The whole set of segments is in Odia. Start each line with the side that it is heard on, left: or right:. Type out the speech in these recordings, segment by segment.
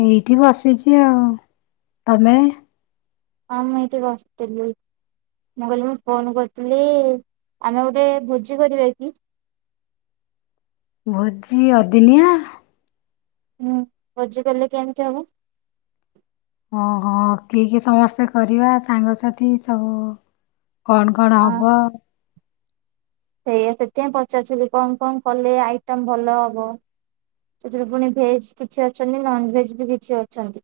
left: ଏଇଠି ବସିଛି, ଆଉ ତମେ
right: ହଁ ମୁଁ ଏଇଠି ବସିଥିଲି। ମୁଁ କହିଲି, ମୁଁ ଫୋନ କରିଥିଲି, ଆମେ ଗୋଟେ ଭୋଜି କରିବାକି?
left: [inaudible] ଭୋଜି ଅଦିନିଆ
right: ହୁଁ, ଭୋଜି କଲେ କେମତି ହବ?
left: ଓ ହୋ କି କି ସମସ୍ତେ କରିବା ସାଙ୍ଗସାଥି ସବୁ କଣ କଣ
right: ଅ
left: ହବ?
right: ସେଇଆ, ସେଥିପାଇଁ ପଚାରୁଥିଲି କଣ କଣ କଲେ ଆଇଟମ ଭଲ ହବ? ସେଥିରେ ପୁଣି ଭେଜ କିଛି ଅଛନ୍ତି, ନନ ଭେଜ ବି କିଛି ଅଛନ୍ତି।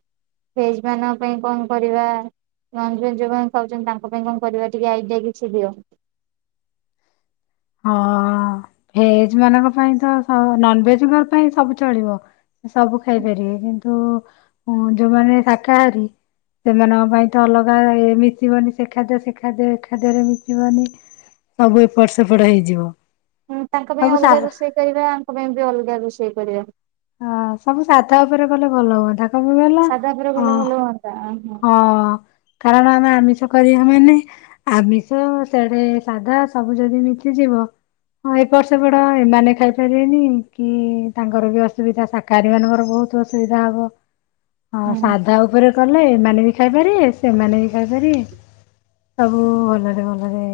right: ଭେଜ ମାନଙ୍କ ପାଇଁ କଣ କରିବା। ଯୋଉ କ ଖାଉଛନ୍ତି ତାଙ୍କ ପାଇଁ କଣ କରିବା, ଟିକେ ଆଇଡିଆ କିଛି ଦିଅ?
left: ହଁ ଭେଜ ମାନ ସବୁ ଖାଇପାରିବେ କିନ୍ତୁ ସେମାନଙ୍କ ପାଇଁ ତ ଅଲଗା ମି ସବୁ ଏପଟ୍ ସେପଡ ହେଇଯିବ।
right: ହଁ ତାଙ୍କ ପାଇଁ
left: ସବୁ ସା
right: ଅଲଗା ରୋଷେଇ କରିବା ଆଙ୍କ ପାଇଁ ବି ଅଲଗା ରୋଷେଇ କରିବା।
left: ପାଖରେ କଲେ ଭଲ ହୁଅନ୍ତା କ ପାଇଁ କହିଲ
right: ସାଧା ଉପରେ
left: ଅ
right: ଗଲେ ଭଲ ହୁଅନ୍ତା ଓହୋ
left: ହଁ। କାରଣ ଆମେ ଆମିଷ କରିବା ମାନେ ଆମିଷ ସେଡେ ସାଧା ସବୁ ଯଦିମୀ ସିଯିବ। ହଁ ଏପଟ ସେପଟ ଏମାନେ ଖାଇପାରିବେନି କି ତାଙ୍କର ବି ଅସୁବିଧା ଶାକାହହାରୀ ମାନଙ୍କର ବହୁତ ତୁ ଅସୁବିଧା ହବ, ହଁ
right: ହୁଁ
left: ସାଧା ଉପରେ କଲେ ଏମାନେ ବି ଖାଇପାରିବେ ସେମାନେ ବି ଖାଇପାରିବେ। ସବୁ ଭଲରେ ଭଲରେ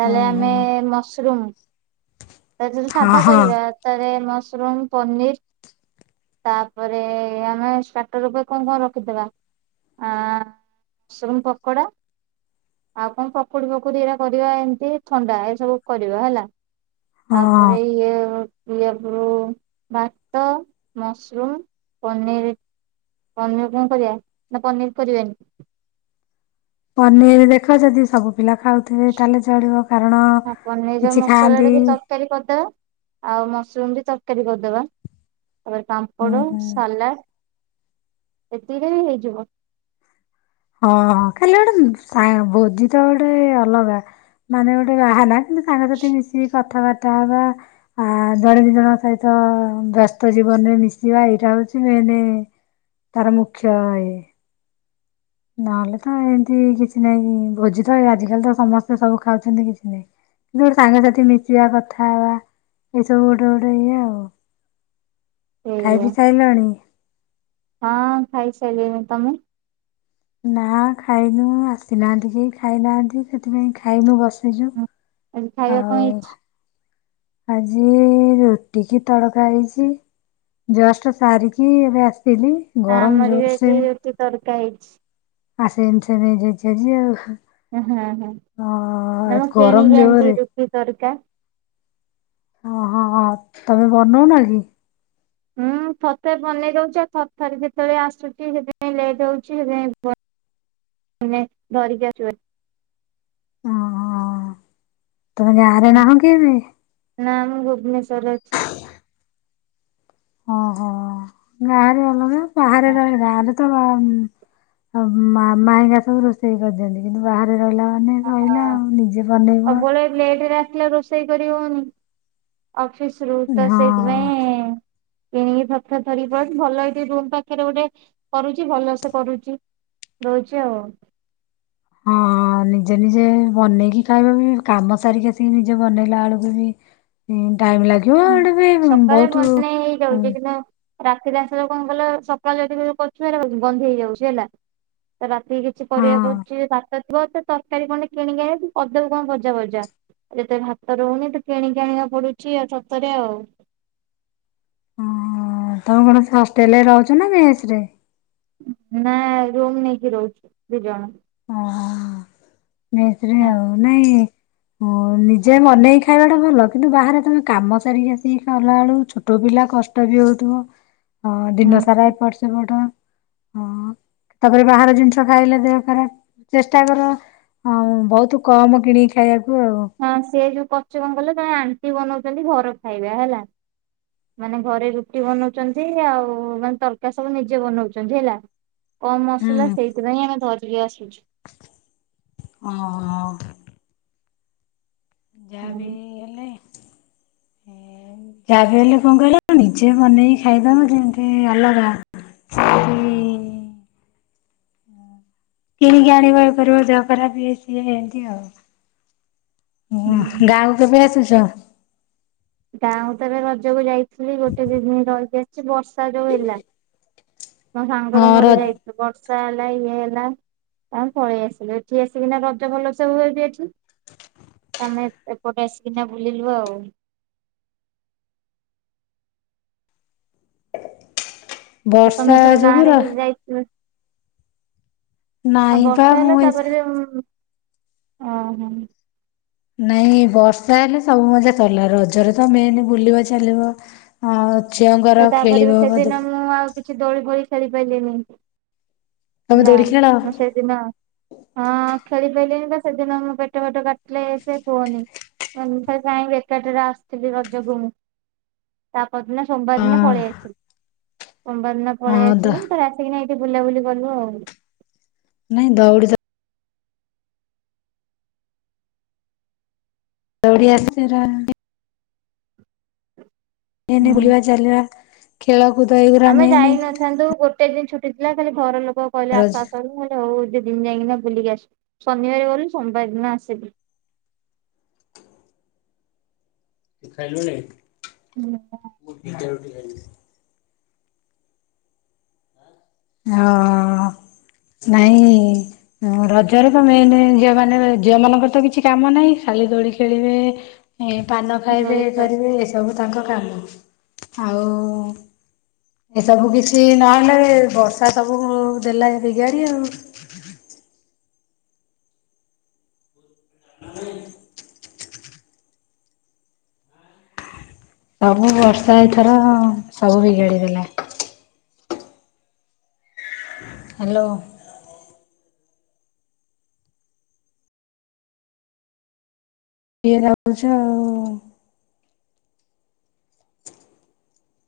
right: ତାହେଲେ
left: ହୁଁ
right: ଆମେ
left: ହୁଁ
right: ମସରୁମ। ତା ଯଦି
left: ହଁ
right: ସାଧା
left: ହଁ
right: କରିବା ତାହଲେ ମସରୁମ, ପନିର। ତାପରେ ଆମେ ଷ୍ଟାର୍ଟର ଉପରେ କଣ କଣ ରଖିଦବା? ଆ ଶୁନ ପକୋଡ଼ା। ଆଉ କଣ ପକୁଡି ଫକୁଡି ଏଇଟା କରିବା ଏମତି ଥଣ୍ଡା ଏସବୁ କରିବା ହେଲା।
left: ହଁ
right: ତାପରେ ଇଏ ପପରୁ ଭାତ, ମସରୁମ, ପନିର। ପନିର କଣ କରିବା ନା ପନିର କରିବାନି?
left: ପନିର ଦେଖଛନ୍ତି ସବୁ ପିଲା ଖାଉଥିବେ ତାହେଲେ ଚଳିବ କାରଣ
right: ହଁ ପନିର
left: କିଛି
right: ମସଲା
left: ଖାଆନ୍ତି।
right: ଟିକେ ତରକାରୀ କରିଦବା। ଆଉ ମସରୁମ ବି ତରକାରୀ କରିଦବା ତାପରେ
left: ହୁଁ
right: ପାମ୍ପଡ,
left: ହୁଁ
right: ସାଲାଡ। ସେତିରେ ବି ହେଇଯିବ।
left: ହଁ ହଁ ଖାଲି ଗୋଟେ ଭୋଜି ତ ଗୋଟେ ଅଲଗା ମାନେ ଗୋଟେ ବାହାନା କିନ୍ତୁ ସାଙ୍ଗସାଥି ମିଶିକି କଥାବାର୍ତ୍ତା ହବା ଆ ଜଣେ ଦି ଜଣଙ୍କ ସହିତ ବ୍ୟସ୍ତ ଜୀବନରେ ମିଶିବା ଏଇଟା ହଉଛି ମ ମନେ ତାର ମୁଖ୍ୟ ଇଏ। ନହେଲେ ତ ଏମିତି କିଛି ନାଇଁ ଭୋଜି ତ ଆଜିକାଲି ତ ସମସ୍ତେ ସବୁ ଖାଉଛନ୍ତି କିଛି ନାଇଁ। କିନ୍ତୁ ଗୋଟେ ସାଙ୍ଗସାଥି ମିଶିବା କଥା ହେବା ଏଇସବୁ ଗୋଟେ ଗୋଟେ ଇଏ ଆଉ।
right: ସେଇଆ
left: ଖାଇବି ସାଇଲାଣି?
right: ହଁ ଖାଇସାରିଲିଣି ତମେ?
left: ନା ଖାଇନୁ ଆସିନାହାନ୍ତି କେହି ଖାଇନାହାନ୍ତି ସେଥିପାଇଁ ଖାଇନୁ ବସିଛୁ।
right: ଆ ଖାଇବା କ
left: ଆଉ
right: ହେଇଚି?
left: ଆଜି ରୁଟି କି ତଡକା ହେଇଛି। ଜଷ୍ଟ ସାରିକି ଏବେ ଆସିଥିଲି ଗରମ ଜୋର ସେ
right: ଗାଇଡ଼୍ସ୍।
left: ଆ ସେ ଏମିତି ସେମ ସେମ ହେଇଯାଇଛି ଆଉ।
right: ହୁଁ ହୁ
left: ଅ
right: ନା ମୁ
left: ଗରମ
right: କିଣିକି
left: ଜୋରରେ
right: ଆଣିଛି ରୁଟି ତଡକା।
left: ହ ହଁ ତମେ ବନଉନା କି?
right: ମୁ ଥରେ ଥାରେ ବନେଇ ଦଉଛି ଆଉ ଥରେ ଯେତେବେଳେ ଆସୁଛି ସେଥିଁ ଲେଟ ଯାଉଚି ସେଥିପାଇଁ ମେ ଧରିିକଛୁ।
left: ଓ ହୋ ତମେ ଗାଁ ରେ ନାହଁ କି ଏବେ?
right: ଭୁବନେଶ୍ଵର ଅଛି।
left: ଓହୋ ଗାଁରେ ଅଲଗା ବାହାରେ ରହିଲା ଆ ତ ମାଇଁଙ୍ଗା ସବୁ ରୋଷେଇ କରିଦିଅନ୍ତି କିନ୍ତୁ ବାହାରେ ରହିଲା ମନେଇ କହିଲା ଆଉ ନିଜେ ବନେଇବ।
right: ସବୁବେଳେ ଲେଟ୍ ରେ ରୋଷେଇ କରି ହଉନି ଅଫିସ ରୁ ତ ସେଥୀ ପାଇଁ
left: ହଁ।
right: ଭାଇ କିଣିକି ଥରକାଥରିକି ପ ଭଲ ଏଠି ରୁ ପାଖରେ ଗୋଟେ କରୁଛି ଭଲ ସେ କରୁଛି। ରହୁଛି ଆଉ।
left: ହଁ, ନିଜେ ନିଜେ ବନେଇକି ଖାଇବା ବି, କାମ ସାରିକି ଆସିକି ନିଜେ ବନେଇଲା ଆଳକୁ ବି ଟାଇମ୍ ଲାଗିବ
right: ହୁଁ
left: ଆଡେ ବି
right: ସକାଳେ
left: ବହୁତୁ
right: ବନେଇ
left: ଉଁ
right: ହେଇଯାଉଛି କିନ୍ତୁ ରାତିରେ ଆସିଲେ କଣ କଲେ ସକାଳ ଯାଇଥିବି, କରୁଥିବି ହେରା ଗନ୍ଧେଇ ହେଇଯାଉଛି ହେଲା ତ ରା କିଛି
left: ହଁ
right: କରିବାକୁଚି ଭାତ ଥିବ ତ ତରକାରୀ କଣ କିଣିକି ଆଣିକି କରଦବୁ କଣ ଭଜା ବଜା। ଏତେ ଭାତ ରହୁନି, ଟୁ କିଣିକି ଆଣିବା ପଡୁଛି। ଆଉ ଛତ୍ ତରେ ଆଉ
left: ହଁ, ତମେ କଣ ସେ ହଷ୍ଟେଲ ରେ ରହୁଛ ନା ମେସ୍ ରେ?
right: ନା ରୁମ୍ ନେଇକି ରହୁଛୁ ଦି ଜଣ।
left: ମେସ୍ ରେ
right: ହଁ
left: ଆଉ ନାଇଁ ଓ ନିଜେ ମନେଇକି ଖାଇବା ଟା ଭଲ। କିନ୍ତୁ ବାହାରେ ତମେ କାମ ସାରିକି ଆସିକି କଲାଳୁ ଛୋଟ ପି ପିଲା କଷ୍ଟ ବି ହଉଥିବ। ଅ-ଦିନ ସାରା
right: ହଁ।
left: ଏପଟ ସେପଟ। ହଁ, ତାପରେ ବାହାର ଜିନିଷ ଖାଇଲେ ଦେହ ଖରାପ। ଚେଷ୍ଟା କର ହଁ, ବହୁତ କମ୍ କିଣିକି ଖାଇବାକ୍
right: ହଁ, ସେ ଯୋଉ ପଚୁ ଅଂକଲ ତାଙ୍କ ଆଣ୍ଟି ବନଉଛନ୍ତି। ଘର ଖାଇବା ହେଲା। ମାନେ ଘରେ ରୁଟି ବନଉଚନ୍ତି, ଆଉ ମାନେ ତରକାରୀ ସବୁ ନିଜେ ବନଉଚନ୍ତି ହେଲା। କମ୍ ମସଲା ସେଇଥିପାଇଁ ଆମେ ଧରିକି ଆସୁ।
left: ଅଁ ହ। ଯାହା ବିି
right: ହୁଁ।
left: ହେଲେ ଏ ଯା ବି ହେଲେ କଣ କହିଲ? ନିଜେ ମନେଇକି ଖାଇଦବ ଯେମତି ଅଲଗା! ସେ [inaudible] କିଣିକି ଆଣିବା କରିବା ଦେହ ଖରାପ ଇଏ ସିଏ ଏମତି ଆଉ। ଉଁ ହୁଁ ଗାଁକୁ କେବେ ଆସୁଛ?
right: ଗାଁ କୁ ତ ଏବେ ରଜକୁ ଯାଇଥିଲି ଗୋଟେ ଦି ଦିନ ରହି ଆସିଛି, ବର୍ଷା ଯୋଉ ହେଲା। ମୋ ସାଙ୍ଗର
left: ହଁ
right: ମୋର
left: ର
right: ଯାଇଥୁ ବର୍ଷା ହେଲା ଇଏ ହେଲା। ତ ପଳେଇ ଆସିଲୁ। ଏଠି ଆସିକି ନା ରଜ ଭଲ ସେ ହୁଏ ବି ଏଠି। ତମେ ଏପଟେ ଆସିକିନା ବୁଲିଲୁ ଆଉ।
left: ଆ
right: ଆ
left: ବର୍ଷା
right: ତମେ ଏଥର
left: ଯୋଗୁ
right: ଗାଁଆଡ଼େ
left: ର
right: ରେ ବି ଯାଇଥିଲ? ଆଉ
left: ନାଇଁ ବା
right: ବର୍ଷା
left: ମୁଁ
right: ହେଲା
left: ଏ
right: ତାପରେ ବି ଉମ୍ ଓ ହୋ!
left: ନାଇଁ ବର୍ଷା ହେଲେ ସବୁ ମଜା ସରଲା ରଜରେ ତ ମେନ ବୁଲିବ ଚାଲିବ ଆଁ ପ୍
right: ତ ତାପରେ ବି ସେଦିନ ମୁଁ ଆଉ କିଛି ଦୋଳି ଫୋଳି ଖେଳି ପାଇଲିନି।
left: ତମେ
right: ଆଲା,
left: ଦୋଳି ଖେଳ?
right: ମୁଁ ସେଇ ଦିନ ହଁ। ଖେଳି ପାଇଲିନି ତ ସେଦିନ ମୁ ପେଟ ଫେଟ କାଟିଲେ ସେ କୁହନି। ସେ କାଇଁକି ବେକାର ଟାରେ ଆସୁଥିଲି ରଜକୁ ମୁଁ! ତାପର ଦିନ ସୋମବାର ଦିନ
left: ହଁ
right: ପଳେଇ ଆସିଲୁ। ସୋମବାର ଦିନ ପଳେଇ
left: ହଁ ଦ
right: ଆସିଲୁ, ତାରେ ଆସିକିନା-ଏଇଠି ବୁଲାବୁଲି କଲୁ ଆଉ।
left: ନାଇଁ ଦଉଡ଼ି ତ ଦଉଡି ଆସିନି ରା-ଆ-ଣୀ। ଏଇନେ ବୁଲି
right: ହୁଁ
left: ବା ଚାଲିବା ଖେଳ
right: ଆମେ ଯାଇନଥାନ୍ତୁ, ଗୋଟେ ଦିନ ଛୁଟି ଥିଲା ଖାଲି ଘର ଲୋକ କହିଲେ
left: ରଜ
right: ଆସ ଆସ, ବୋଲି ମୁଁ କହିଲି ହଉ ଦଦି ଦିନ ଯାଇଁକିନା ବୁଲିକି ଆସିବ। ଶନିବାର ଗଲୁ ସୋମବାର ଦିନ ଆସିବି।
left: ଖାଇଲୁଣି
right: ହୁଁ
left: ମୁଁ ଦିଟା ରୁଟି ଖାଇଲି। ହଁ ନାଇଁ ହଁ ରଜରେ ତ ମେନ ଝିଅ ମାନେ ଝିଅ ମାନଙ୍କର ତ କିଛି କାମ ନାହିଁ। ଶାଳି ଦୋଳି ଖେଳିବେ। ଏ ପାନ ଖାଇବେ
right: ଜୋରେ
left: କରିବେ, ଏ ସବୁ ତାଙ୍କ କାମ ଆଉ ଏସବୁ କିଛି ନହେଲେ ବଷ ସା ସବୁ ଦେଲା ବିଗାଡି ଆଉ। ମାମା ନାଇଁ? ପ୍ରଭୁ ବର୍ଷା ଏଇଥର ସବୁ ବିଗାଳି ଦେଲା। ହେଲୋ। କିଏ ଭାବୁଛ ଆଉ